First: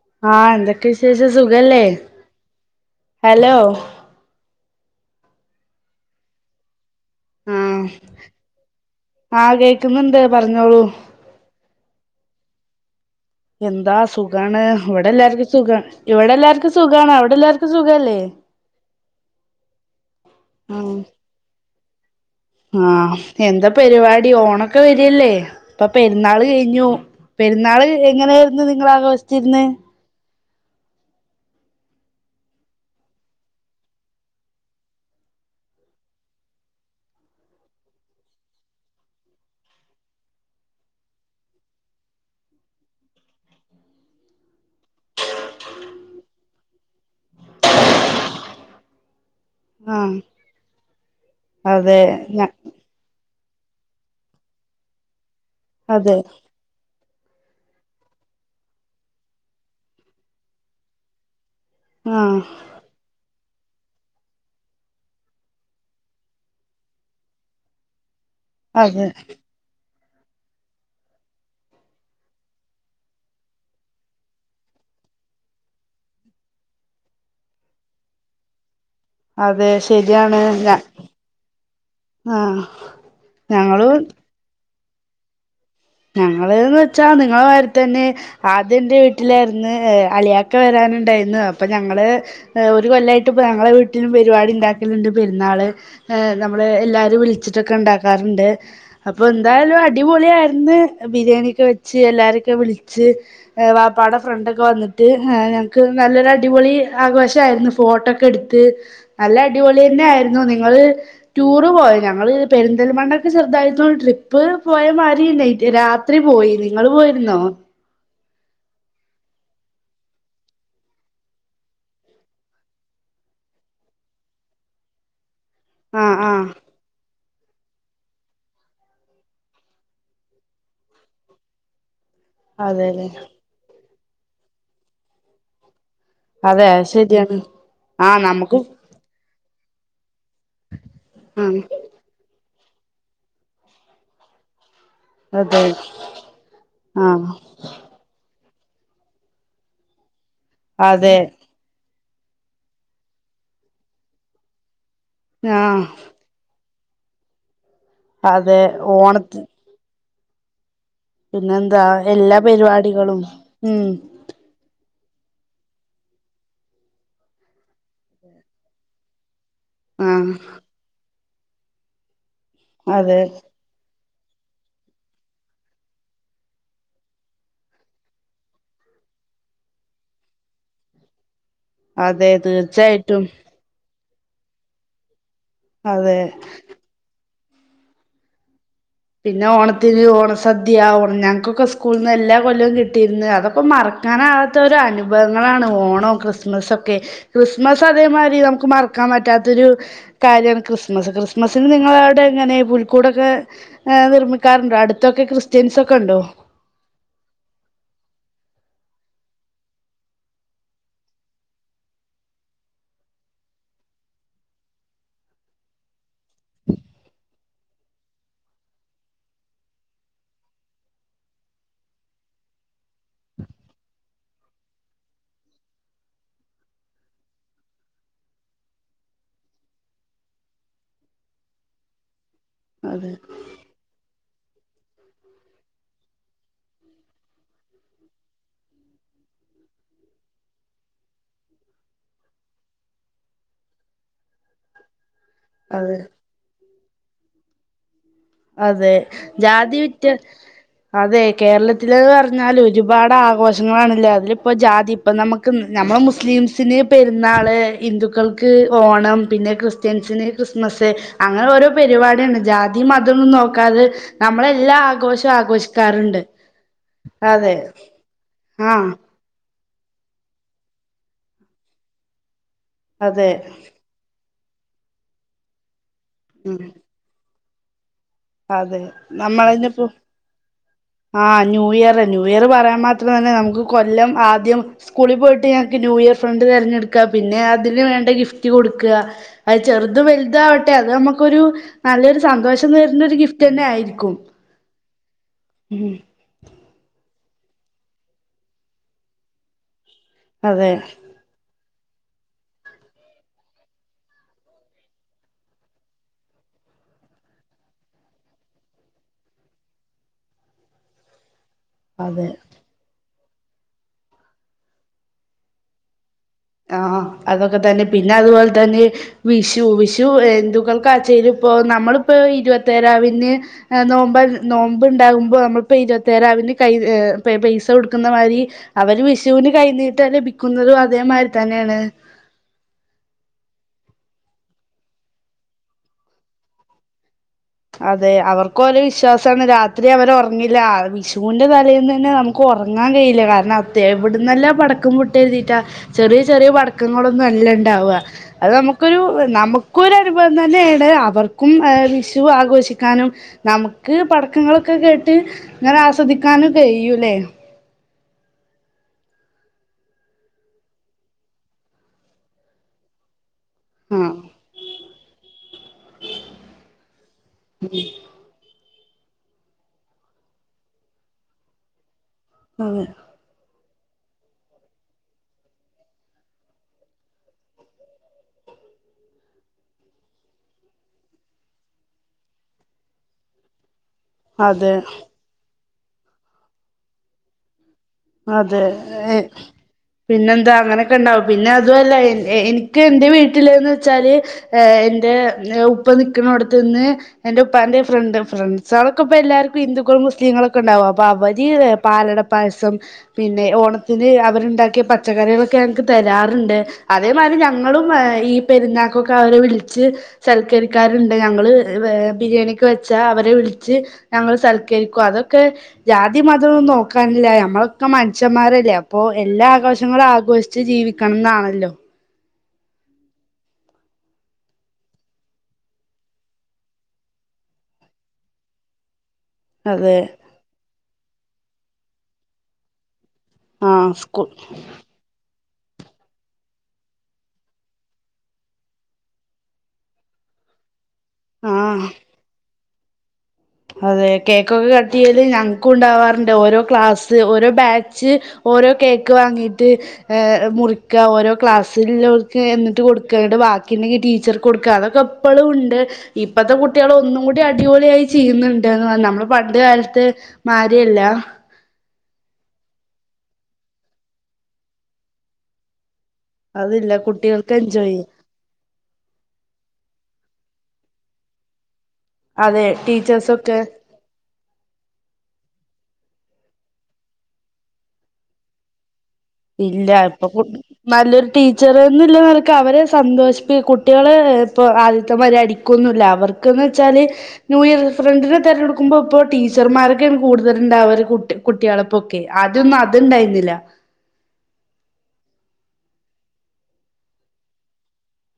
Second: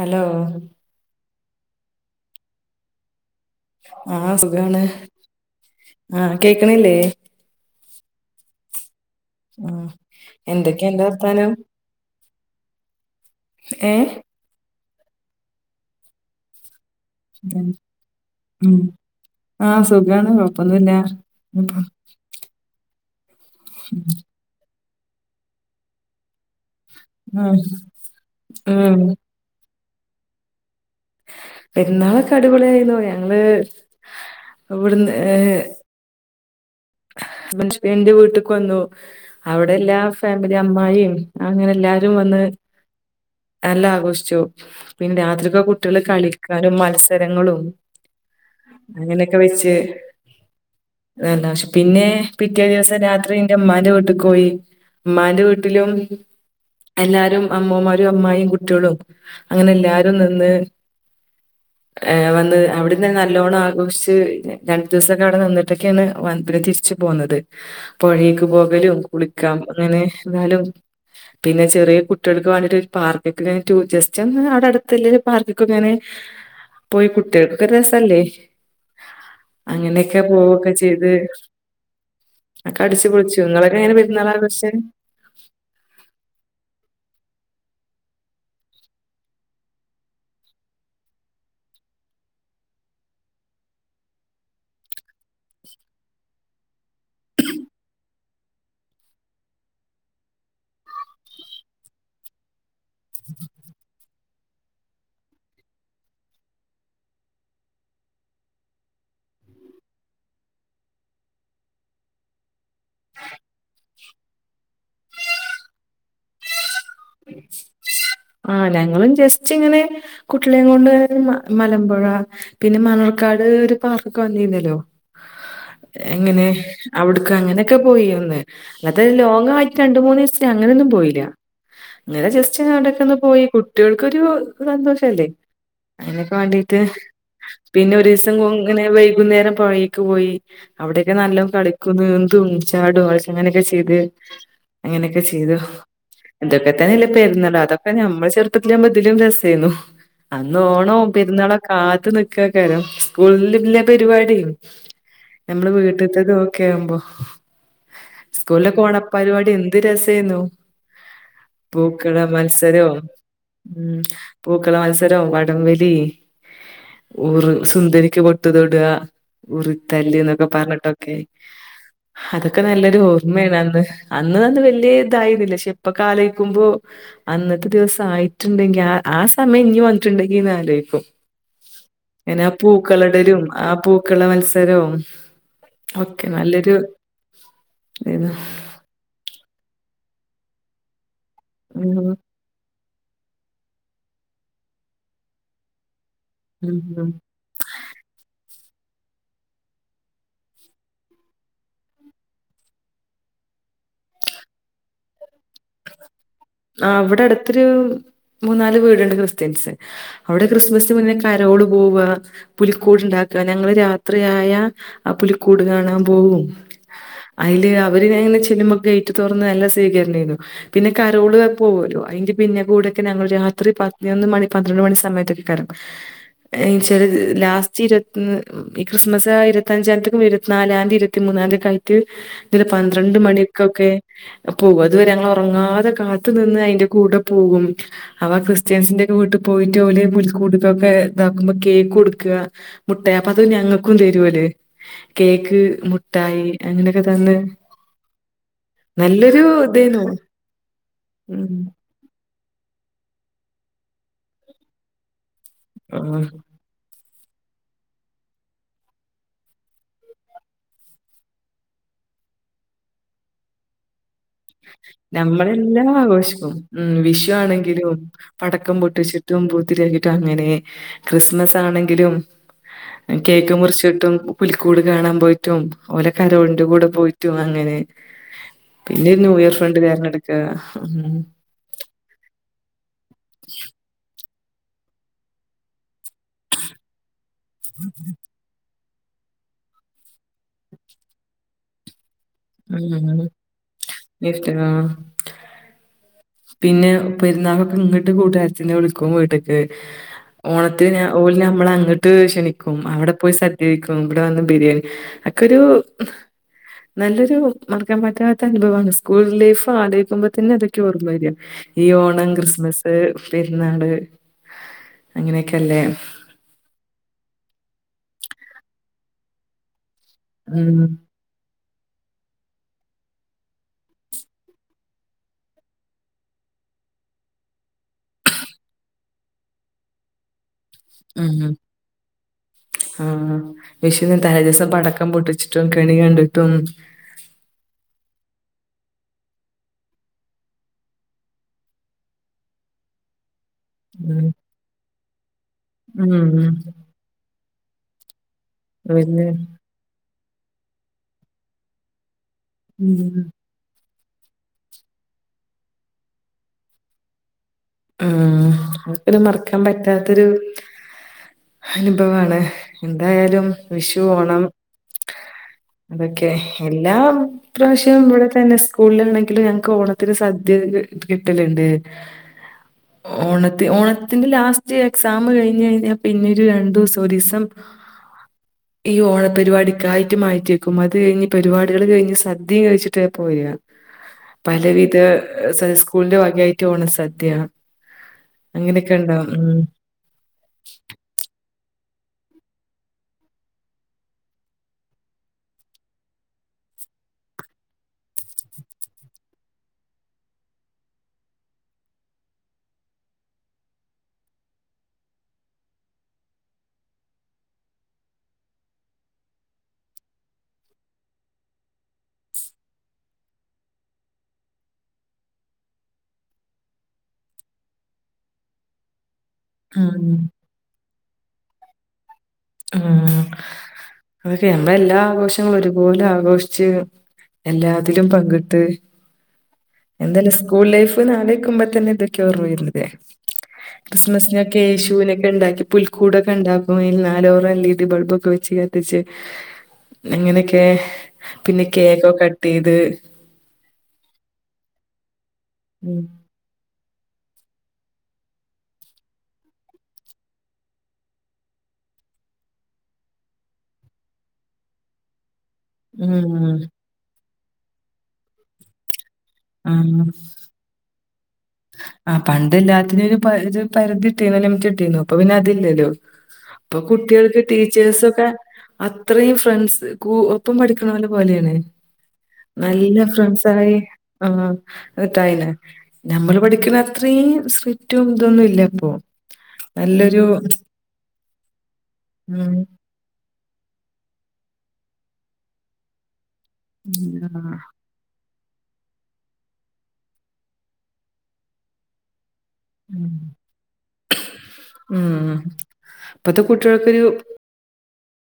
Hello ആഹ എന്തൊക്കെ വിശേഷാസ് സുഖല്ലേ ഹലോ ആഹ് സുഖാണ് ആഹ് കേക്കണില്ലേ ആഹ് ആഹ് ആ കേക്കുന്നുണ്ട് പറഞ്ഞോളൂ എന്തൊക്കെയുണ്ട് വർത്താനം ഏ എന്താ സുഖാണ് ഇവിടെ എല്ലാവർക്കും സുഖം ഇവിടെ എല്ലാവർക്കും സു അത ഉ ആഹ് സുഖാണ് കൊഴപ്പൊന്നും ഇല്ല [unintelligible] ആ എന്താ പരിപാടി ഓണക്ക ഒക്കെ വരിയല്ലേ ഇപ്പൊ പെരുന്നാള് കഴിഞ്ഞു ആഹ് പെരുന്നാള് എങ്ങനെയായിരുന്നു നിങ്ങ ഉം ആഘോഷിച്ചിരിന്ന് പെരുന്നാളൊക്കെ അടിപൊളിയായിന്നു ഞങ്ങള് ഇവിടുന്ന് ഏ മനഷ്യന്റെ വീട്ടക്ക് വന്നു അവിടെ എല്ലാ ഫാമിലി അമ്മായും അങ്ങനെ എല്ലാരും വന്ന് നല്ല ആഘോഷിച്ചു പിന്നെ രാത്രിയൊക്കെ കുട്ടികൾ കളിക്കാനും മത്സരങ്ങളും അങ്ങനെ ആഹ് [unintelligible] അതെ പിന്നെ ഞ പിറ്റേ ദിവസം രാ രാത്രി ന്റെ ഉമ്മാന്റെ വീട്ടിക്ക് പോയി മ്മന്റ ഇതിലും അതെ എല്ലാരും അമ്മമാരും അമ്മായിയും കുട്ടികളും അങ്ങനെ എല്ലാരും നിന്ന് ഏ ആഹ് വന്ന് അവിടന്ന് എങ്ങാനും നാലോണം ആഘോഷിച്ച് രണ്ടു ദിവസൊക്കെ അവിടെ നിന്നിട്ടൊക്കെയാണ് പിന്നെ തിരിച്ചു പോന്നത് പോഴേക്ക് പോകലും അതെ കുളിക്കാം അങ്ങനെ എന്നാലും പിന്നെ ചെറിയ കുട്ടികൾക്ക് വേണ്ടിട്ട് പാർക്കൊക്കെ ഇങ്ങ ജസ്റ്റ് ഒന്ന് അവിടെ അടുത്തല്ലേ പാർക്കൊക്കെ ഇങ്ങനെ പോയി കുട്ടികൾക്കൊക്കെ രസല്ലേ അതെ അങ്ങനെയൊക്കെ ശരിയാണ് പോവൊക്കെ ഞാ ചെയ്ത് ഒക്കെ അടിച്ചു പൊളിച്ചു ഇങ്ങളൊക്കെ എങ്ങനെ ഞങ്ങളും പെരുന്നാള് അലോഷിച്ച് [unintelligible] ഞങ്ങള്ന്ന് വെച്ചാ നിങ്ങള മാരി തന്നെ ആദ്യം എന്റെ വീട്ടിലായിരുന്നു അലിയക്കെ വരാനുണ്ടായിരുന്നു അപ്പൊ ഞങ്ങള് ഒരു കൊല്ലമായിട്ട് ഇപ്പ ഞങ്ങളെ വീട്ടിലും പരിപാടി ഉണ്ടാക്കലുണ്ട് പെരുന്നാള് ഏ നമ്മള് എല്ലാരും വിളിച്ചിട്ടൊക്കെ ഉണ്ടാക്കർ ഉണ്ട് അപ്പ എന്തായാലും അടിപൊളി ആയിരുന്നു ഇന്ന് ബിരിയാണിക്കെ വെച്ച് എല്ലാരൊക്കെ വിളി ച്ച് എ വാപ്പാടെ ഫ്രണ്ടൊക്കെ വന്നിട്ട് എ ഞങ്ങക്ക് നല്ലൊരു അടിപൊളി ആഘോഷയിരുന്നു ഫോട്ടോക്കെ എടുത്ത് നല്ല അടിപൊളി തന്നെ ആയിരുന്നു നിങ്ങള് ടൂറ് പോയ ഞങ്ങള് പെരിന്തൽമണ്ണൊക്കെ ചെറുതായിരുന്നു ട്രിപ്പ് പോയ മാ ഒത്തിരി ലേറ്റ് രാത്രി പോയിന് ആഹ ഞങ്ങളും ജസ്റ്റ്‌ ച്ചിങ്ങനെ കുട്ടളിയംകൊണ്ട് മ മലമ്പുഴ പിന്നെ മണർക്കാട് ഒരു പാർക്കൊക്കെ വന്നിരുന്നല്ലോ ആഹ് എങ്ങനെ ആഹ് അവിടുക്ക അങ്ങനെ ഒക്കെ പോയി അന്ന് അന്നത്തെ ലോങ്ങ ആയിട്ട് രണ്ട് മൂന്ന് ദിവസ അങ്ങനെയ ഒന്നും പോയില്ല ഇങ്ങനെ ജസ്റ്റ് ഞാ അതെല്ലേ അടടെക്കന്ന് പോയി കുട്ടികൾ ക്കൊരു സന്തോഷ അല്ലേ അതിനൊക്കെ അതെ വേണ്ടീട്ട് അത് ശരിയാണ് പിന്നെ ഒരു ആഹ് ദിവസം നമുക്ക് ഇങ്ങനെ വൈകുന്നേരം പോയി ക്ക് പോയി അവിടെയൊക്കെ നല്ല ആഹ് കളിക്കുന്ന എന്തും ചാടുൾസ് അങ്ങനെയൊക്കെ ചെയ്ത് അങ്ങനെയൊക്കെ ചെയ്തു അതെ ഇന്തൊക്കെ തന്നല്ലേ ആഹ് പരുന്നള് അതൊക്കെ നമ്മൾ ചെറു പാതിലാവുമ്പോ ഇതിലും രസയിരുന്നു അന്ന് ഓണം അതെ പെരുന്നാള കാ നിക്കാ കാരം സ്കൂളിൽല്ല പരിപാടി നമ്മള് ആഹ് വീട്ടത്തത്ക്കെ ഒക്കെമ്പോ അതെ സ്കൂളൊക്കെ ഓണ ഓണത്തി പരിപാടി എന്ത് രസ തിന്നു പിന്നെന്താ പൂക്കള എല്ലാ മത്സരവും പരിപാടികളും ഉ ഉം പൂക്കള മത്സര രോം വടംവലി ഊറ് സുന്ദരിക്ക് പൊട്ട് തൊടുക ഉറിത്തല്ല് ആഹ് എന്നൊക്കെ പറഞ്ഞിട്ടൊക്കെ അതൊക്കെ നല്ലൊരു അതെ ഓർമ്മയാണ് അന്ന്. അന്ന് അത് വലിയ ഇതായിരുന്നില്ല പക്ഷെ ഇപ്പ ക്കാലോചിക്കുമ്പോ അന്നത്തെ ദിവസം ആയിട്ടിണ്ടെങ്കി ആ ആ സമയം ഇനി വന്നിട്ടിണ്ടെങ്കിന്ന് ആലോചിക്കും അതെ അതിന തീർച്ചയായിട്ടും പൂക്കളിടലും ആ പൂ ക്കള മത്സരോം അതെ ഒക്കെ നല്ലൊരു [unintelligible] പിന്നെ ഓണത്തിന് ഓണസദ്യ ഓണം ഞാ നക്ക സ്കൂളിന്ന് ഉം എല്ലാ കൊല്ലവും കി ട്ടിയിരുന്ന് അതൊക്കെ മറക്കാനാവാത്ത ഒരു അനുഭവങ്ങളാണ് ഓണം. ഉം ക്രിസ്മസ്സൊക്കെ ഉം. ക്രിസ്മസ് അതേമാതിരി നമു [unintelligible] മറക്കാൻ പറ്റാത്തൊരു കാര്യമാണ് ക്രിസ്മസ് ക്രിസ്മസിന് നിങ്ങളവിടെ ഇങ്ങനെ പുൽക്കൂടൊക്കെ നിർമ്മിക്കാറുണ്ട് അടുത്തൊക്കെക്രിസ് അവിടെ അടുത്തൊരു മൂന്നാല് വീടുണ് ക്രിസ്ത്യൻസ് അവിടെ ക്രിസ്മസിന് മുന്നെ കരോള് പോവുക പുലിക്കൂട്ണ്ടാക്കുക ഞങ്ങള് രാത്രിയായ ആ പുലിക്കൂട് കാണാൻ പോകും അതില് അവര്ങ്ങനെ ചെല്ലുമൊക്കെ യറ്റു തോറന്ന് നല്ല സ്വീകരണണംരുന്നു പിന്നെ കരോള് പോല്ലോ അതിന്റെ പിന്നെ കൂടെൊക്കെ ഞങ്ങൾ രാത്രി പതിനൊന്ന് മണി പന്ത്രണ്ട് മണി സമയത്തൊക്കെ കരം ച്ചാല് ലാസ്റ്റ് ഇരുപത്തി ഈ ക്രിസ്മസ് ഇരുപത്തിഞ്ചായിത്തേക്കും ഇരുപത്തിനാലാംതി ഇരുപത്തിമൂന്നാംതിയക്കെ യിട്ട് ഇല് അതെ പന്ത്രണ്ട് മണിക്കൊക്കെ പോകും അതുവരേ ഉറങ്ങാതെ കാത്തു നിന്ന് അതിന്റെ കൂടെ പോകും അവ ക്രിസ്ത്യൻസിന്റെ ഒക്കെ വീട്ടിൽ പോയിട്ട പോലെ പുടൊക്കെ ഇതാക്കുമ്പോ കേക്ക് കൊടുക്ക മുട്ടായി അപ്പ അത ഞങ്ങൾക്കും തരുല്ല കേക്ക് അതെ മുട്ടായി അങ്ങനെ തന്ന് അതെ നല്ലൊരു ജാതി ഇതേനു വിറ്റ് അതെ ഉം കേരളത്തിലത് അറിഞ്ഞ എന്നാലും ഒരുപാട് ആഘോഷങ്ങളാണല്ലേ അതില ഇപ്പോ ജാതി ഇപ്പ നമു [unintelligible] നമ്മെ ആഹ് മുസ്ലിംസിന് പെരുന്നാള് ഹിന്ദുക്കൾക്ക് ഓണം പിന്നെ ക്രിസ്ത്യൻസിന് ക്രിസ്മസ് അങ്ങനെ ഓരോ പരിപാടിയണ്ട് ജാതി മത തൊന്നും നോക്കാതെ ആഘോഷവും നമ്മളെല്ലാം ആഘോഷിക്കാറുണ്ട് ആഘോഷിക്കും ഉം വിഷു അതെ ആണെങ്കിലും പടക്കം ആഹ് പൊട്ട് ചുറ്റും പൂ ഒത്തിരിയാട്ടും അങ്ങനെ ക്രിസ്മസ് ആണെങ്കിലും അതെ കേക്കും മുറിച്ച കിട്ടും പുലിക്കൂട് കാണാൻ പോയിട്ടും ഓലെ കണ്ട് ഉം ഓന്റെ കൂടെ പോയിട്ടു അങ്ങനെ അതെ പിന്നെ ന്യൂ നമ്മ- ഇയർ ഫണ്ട് കരണടുക്കുക [unintelligible] ആ ന്യൂ ഇയർ ന്യൂ ഇയർ പറയുമ്പം അത്രം തന്നെ നമുക്ക് കൊല്ലം ആ- ആദ്യം സ്കൂളിൽ പോയിട്ട് ഞങ്ങൾക്ക് ന്യൂ ഇയർ ഫ്രണ്ട് തെരെഞ്ഞടുക്കാം പിന്നെ അതിന് വേണ്ട ഗിഫ്റ്റ് കൊടുക്ക- അത് ചെറുത് വലുത് ആവട്ടെ അത് നമുക്കൊരു നല്ലൊരു- സന്തോഷം തരുന്ന ഒരു ഉം ഗിഫ്റ്റ് തന്നെ ആയിരിക്കും ഗിഫ്റ്റ് ആ ഉം പിന്നെ പെരുന്നാളൊക്കെ ഇങ്ങോട്ട് കൂട്ടുകാരത്തിെ വിളിക്കും വീട്ട്ക്ക് അതെ ഓണത്തിന് ഓല് നമ്മളെ അങ്ങ് - എന്നിട്ട് ക്ഷണിക്കും അവിടെ പോയി സദ്യ കഴിക്കും ഇവിടെ വന്ന് ബിരിയാണി ഒക്കെരു നല്ലൊരു മറക്കാൻ പറ്റാത്ത അനുഭവമാണ് സ്കൂൾ ലൈഫ് ആലോചിക്കുമ്പോ തന്നെ അതൊക്കെ ഓർമ - അതു മായ്രിയാ. ഈ ഓണം, അതെ ക്രിസ്മസ് പെരുന്നാള് അങ്ങനെയൊക്കെല്ലേ. ആ.. അതൊക്കെ തന്നെ പിന്നെ അതുപോലെ തന്നെ വിഷു. വിഷു ഉം എന്തുക്കൾക്കാച്ചേരും ഇപ്പോ നമ്മളിപ്പോ ഇരുപത്തേരാവിന് നോമ്പ നോമ്പ് ഉണ്ടാകുമ്പോ നമ്മളിപ്പോ ഇരുപത്തേരാവിന് കൈ പൈസ കൊടുക്കുന്ന മാതിരി അവര് വിഷുവിന് കൈനീട്ടം ലഭിക്കും [unintelligible] അതേമാരി ഉം ഹാ വിഷുന്ന് തലേ ദിവസം പടക്കം പൊട്ടിച്ചിട്ടും കെണി കണ്ടിട്ടും അതെ അവർക്കൊരോ വിശ്വാസമാണ് രാത്രി അവർ ഉറങ്ങില്ല വിഷുവിൻറെ തലേന്ന് തന്നെ നമുക്ക് ഉറങ്ങാൻ കഴിയില്ല കാരണം ഉം എവിടന്നല്ല പടക്കം പൊട്ടും കരുതീറ്റാ ചെറിയ ചെറിയ ഉം പടക്കങ്ങളൊന്നും അല്ല ണ്ടാവുക അത് നമുക്കൊരു പിന്നെ നമുക്കൊര അനുഭവം തന്നെയാണ് അവർക്കും ഏഹ് വിഷു [unintelligible] ആഘോഷിക്കാനും ഉം നമു ക്ക് പടക്കങ്ങളൊക്കെ കേട്ട് ഇങ്ങനെ ആസ്വദിക്കാനും കഴിയൂല്ലേ ഉം ഒരിക്കലും മറക്കാൻ പറ്റാത്തൊരു അനുഭവമാണ് എന്തായാലും വിഷു ആഹ് ഓണം അതൊക്കെ എല്ലാം പ്രാവശ്യം ഇവിട ത്തന്നെ സ് സ്കൂളിലാണെങ്കിൽ ഞങ്ങക്ക് ഓണത്തിന് സദ്യ കി കിട്ടലുണ്ട് അതെ ഓണത്തി ഓണ ത്തിന്റെ ലാസ്റ്റ് എക്സാം കഴിഞ്ഞ് കഴിഞ്ഞ പിന്നെ ഒരു രണ്ടു ദിവസം ഒരു ദിവസം ഈ ഓണപരിപാടിക്കായിട്ട് മാറ്റി വെക്കും അത് കഴിഞ്ഞ് പരിപാടികൾ കഴിഞ്ഞ് സദ്യയും കഴിച്ചിട്ടേ പോരുക പല അതെ വിധ സംസ് സ്കൂളിന്റെറെ വകയായിട്ട് ഓണ സദ്യയാണ് അതെ പിന്നെ എന്താ അങ്ങനെയൊക്കെ ഉണ്ടാവും പിന്നെ അതുമല്ല എ എനിക്ക് എൻന്റെ വീട്ടില് എന്നു വെച്ചാല് എന്റെ ഉപ്പ നിൽക്കണ അടുത്ത്ന്ന് എൻറെ ഉപ്പാന്റെ ഫ്രണ്ട് ഫ്രണ്ട്സുകളൊക്കെ ഇപ്പോ എല്ലാവർക്കും ഹിന്ദുക്കളും മുസ്ലീങ്ങളൊക്കെ ഉണ്ടാവും അപ്പൊ അവര് പാലട പായസം പിന്നെ ഓണത്തിന് അവരുണ്ടാക്കിയ പച്ചക്കറികളൊക്കെ ഞങ്ങക്ക് തരാറുണ്ട് അതേമാതിരി ഞങ്ങളും ഈ പെരുന്നാക്കൊക്കെ അവരെ വിളിച്ച് സൽക്കരിക്കാറുണ്ട് ഞങ്ങള് ഏ ബിരിയാണിക്ക് വെച്ചാ അവരെ വിളിച്ച് ഞങ്ങൾ സൽക്കരിക്കും അതൊക്കെ ജാതി മതൊന്നും നോക്കാനില്ല ഞമ്മള് [unintelligible] മനുഷ്യന്മാരല്ലേ അപ്പൊ എല്ലാ ആഘോഷങ്ങളും ഉം ആഘോഷിച്ച് ജീവിക്ക ക്കം ന്നാണല്ലോ ഉം അതൊക്കെ നമ്മ എല്ലാ ആഘോഷങ്ങളും ഒരുപോലെ ആഘോഷിച്ച് എല്ലാത്തിലും പങ്കിട്ട് അതെ എന്താല്ലേ സ്കൂൾ ലൈഫ് ന്ന് അലോയ്ക്കുമ്പ അപ്പൊ തന്നെ എന്തൊക്കെയോ ഓർമ വരുന്നു ഇല്ലേ ആ സ്കൂ ക്രിസ്മസിനൊക്കെ യേശുവിനൊക്കെ ഉണ്ടാക്കി പുൽക്കൂടൊക്കെ ഉണ്ടാക്കും [unintelligible] [unintelligible] എൽ ഈ ഡീ ബൾബ് വെച്ച് കത്തിച്ച് അങ്ങനെയൊക്കെ പിന്നെ ആ കേക്കൊക്കെ കട്ട് ചെയ്ത് ത് അതെ കേക്കൊക്കെ കട്ട് ചെയ് ത് ഞങ്ക്ക്കു ഉം ഉണ്ടാവാറ്ണ്ട് ഓരോ ക്ലാ സ് ഓരോ ബാച്ച് ഓരോ കേക്ക് വാങ്ങിയിട്ട് മുറിക്കാ. ഓരോ ക്ലാസ്സില് ല്ലോൽക്ക് എന്നിട്ട് കൊടുക്കാ. ഇന്നട്ട് ബാക്കി ഉണ്ടെങ്കിൽ ടീച്ചർക്ക് കൊടുക്കാ. അതൊക്കെ പ്പളും ഉണ്ട്. ഇപ്പത്തെ ഉം കുട്ടിയേള് ഒന്നും കു ടി അടിപൊളിയായി ചെയ്യുന്നുണ്ട്. [unintelligible] നമ്മളും പണ്ട് കാലത്ത് ആഹ് മായ്രിയല്ല. ആ പണ്ട് എല്ലാത്തിനും ഒരു ഒരു പരിധി ഇട്ടിന്നു ലിമിറ്റ് ഇട്ടിന്നു. ഇപ്പൊ പിന്നെ അതില്ലല്ലോ. പ്പൊ അതില്ല കുട്ടിയേൾക്ക് കുട്ടികൾക്ക് എൻജോയ് ചെയ്യാം. ടീച്ചേഴ്സൊക്കെ അത്രയും ഫ്രണ്ട്സ് കൂ പ്പം പഠിക്ണോലെ പോലേണ്. അതെ നല്ല ഫ്രണ്ട്സ ടീച്ചേഴ്സൊക്കെ ആയി ആഹ് അതൊട്ടായി ന്. നമ്മള് പഠിക്ണ അത്രീം സ്ട്രീറ്റും ഇതൊന്നു ഇല്ലപ്പൊ. ഇല്ല. ഇപ്പൊ കു നല്ലൊരു ടീച്ചറ് ന്ന്ല്ല നെലക്ക് ഉം അവരെ സന്തോഷിപ്പി കു ട്ട്യള് ഇപ്പോ ആദ്യത്തെ മാതിരി അടിക്കൊന്നുല്ല അവ ർക്ക് ന്നെച്ചാല് ആ, ന്യൂ ഇയർ ഫ്രണ്ടിനെ തിരഞ്ഞെടുക്കുമ്പോ ഇപ്പോ ടീച്ചർമാരൊക്കെണ് കൂടുതരുണ്ടാവല് കുട്ടി കുട്ട്യാളൊപ്പൊക്കെ ആദ്യൊന്നും ഉം അത്ണ്ടായിരുന്നില്ല. ഉം ഇപ്പത്തെ കുട്ട്യൾക്കൊരു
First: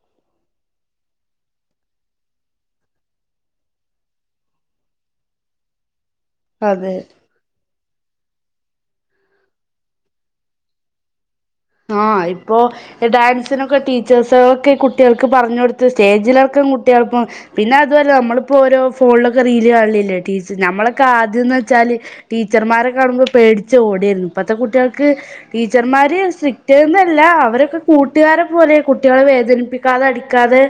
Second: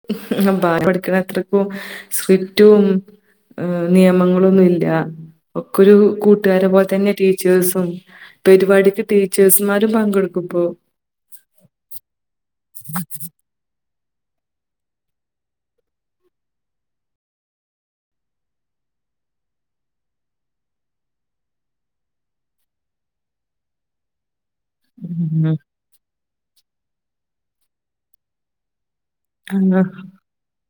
[unintelligible] ക്കണത്രക്കും സ്ട്രിക്റ്റും അ് നിയമങ്ങളൊന്നുല്ല ഒക്കൊരു കൂട്ടുകാരെ പോലെ അതെ തന്നെ ടീച്ചേഴ്സും പരിപാടിക്ക് ടീച്ചേഴ്സ്ുമാരും പങ്കെടുക്കും്പ ആഹ ഇപ്പോൊ ഡാൻസിനൊക്കെ ട ടീച്ചേഴ്സൊക്കെ കുട്ടികൾക്ക് പറഞ്ഞഞ് കൊടുത്ത് സ്റ്റേജിലടക്കം കുട്ടികൾപ്പം പിന്നെ അതുപരെെ നമ്മളിപ്പോൾ ഓരോ ഫോണിലൊക്കെ റീൽ കാണില്ലല്ലേ ടീ നമ്മളൊക്കെ ആദ്യംെന്ന് വെച്ചാൽ ടീച്ചർമാരെക്ക കാണുമ്പോൾ പേടിച്ചച്ച് ഓടിയിരുന്നു ഇപ്പത്തെ കുട്ടികൾക്ക് ഉം ടീച്ചർമാര് പറ്റന്നല്ല അവരൊക്കെ കൂട്ടുകാരെ പോലെ കുട്ടികളെ ആഹ് വേദനിപ്പിക്കാതെ അടിക്കാതെ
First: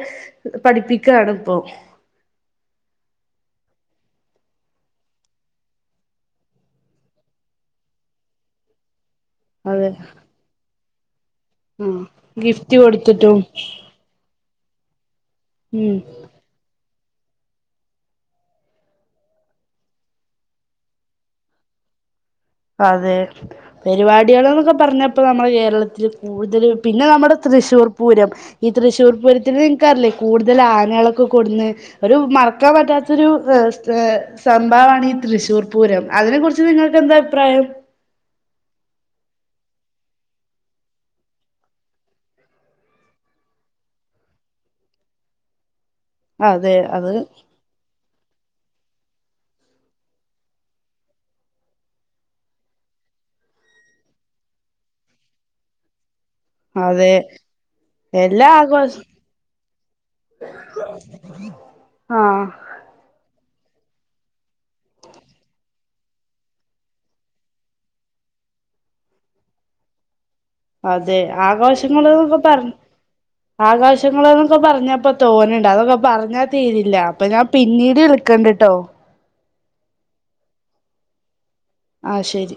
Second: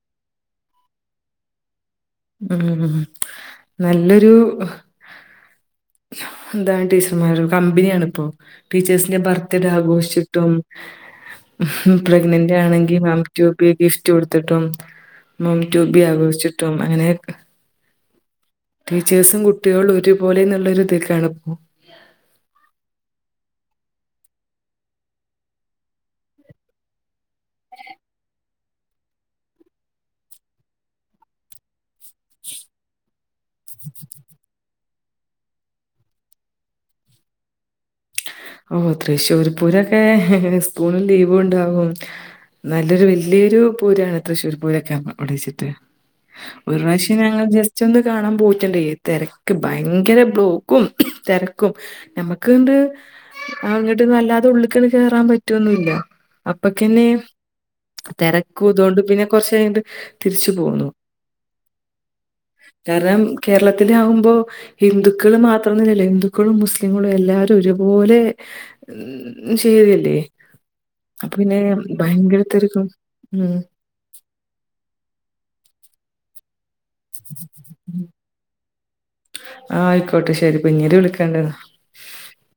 പഠിപ്പിക്കാണ് ഇപ്പൊ ഉം നല്ലൊരു എന്താണ് ടീച്ചർമാര കമ്പനിയണ ഇപ്പോ ടീച്ചേഴ ന്റെ ബർത്ത് ഡേ അതെ ആഘോഷിച്ചിട്ടും ആഹ് പ്രെഗ്നന്റ് ഗിഫ്റ്റ് ആണെങ്കിൽ കൊടുത്തിട്ടും മാംറ്റോപ്പി ഗിഫ്റ്റ് കൊടുത്തിട്ടും മം ഉം ട്യൂബി ആഘോഷിച്ചിട്ടും അങ്ങനെ ടീച്ചേഴ്സും കുട്ടികളും ഒരുപോലെ നല്ലൊരു ഇതൊക്കാണ്പ്പോൊ അതെ പരിപാടികൾ എന്നൊക്കെ പറഞ്ഞപ്പ നമ്മുടെ കേരളത്തില്ൽ കൂടുതൽ പിന്നെ നമ്മുടെ തൃശ്ശൂർ പൂരം ഈ തൃശ്ശൂർ പൂരത്തി നിക്കാറില്ലേ കൂടുതൽ ആനകളൊക്കെ കൊടുന്ന് ഒരു മറക്കാൻ പറ്റാത്തൊരു പഭാവാണ് ഈ തൃശൂർ പൂരം അതിനെ കുുറിച്ച് നിങ്ങൾക്ക്െന്താ അഭിപ്രായം ഓ തൃശ്ശൂർ പൂരൊക്കെ സ്കൂളിൽ ലീവ ഉണ്ടാാവും നല്ലൊരു വല്ിയൊരു പൂരാണ് തൃശ്ശൂർ പൂരൊക്കെ വിടിച്ചിട്ട് അതെ ഒരു അത് പ്രാവശ്യം ഞങ്ങൾ ജസ്റ്റ് ഒന്ന് കാണാൻ പോ തിരക്ക് ഭയങ്കര ബ്ലോക്കും തിരക്കും നമ്മക്ക്ണ്ട് അങ്ങിട്ട്ന്നും വല്ലാതെ ഉള്ളിക്കണ് കേയറാൻ പറ്റുവൊന്നല്ല അപ്പൊക്കന്നെ അതെ എല്ലാ തിരക്കും ആഘോഷ അതൊണ്ട് പിന്നെ കൊറച്ചണ്ട് തിരിച്ചു പോന്നു ആ കാരണം കേരളത്തില ആകുമ്പോൾ ഹിന്ദുക്കള് മാത്രംന്നല്ലോ ഹിന്ദുക്കളും മുസ്ലിങ്ങളും എല്ലാവാരും ഒരു പോലെ ഉ ചെയ്തല്ലേ അതെ ആഘോഷങ്ങള്ൾ എന്നൊക്കെ പറഞ്ഞ തിരക്കും ഉം ആഘോഷങ്ങള്ൾ എന്നൊക്കെ പറഞ്ഞപ്പ തോന്നണ്ട് അതൊക്കെ പറഞ്ഞാ തീരി ഇല്ല അപ്പൊ ഞാൻ പിന്നീട് വിളക്കണ്ടിട്ടോ ആഹ ആയിക്കോട്ടെ ശെരി പിഞ്ഞല് വിളിക്കണ്ടന്ന ആ ശരി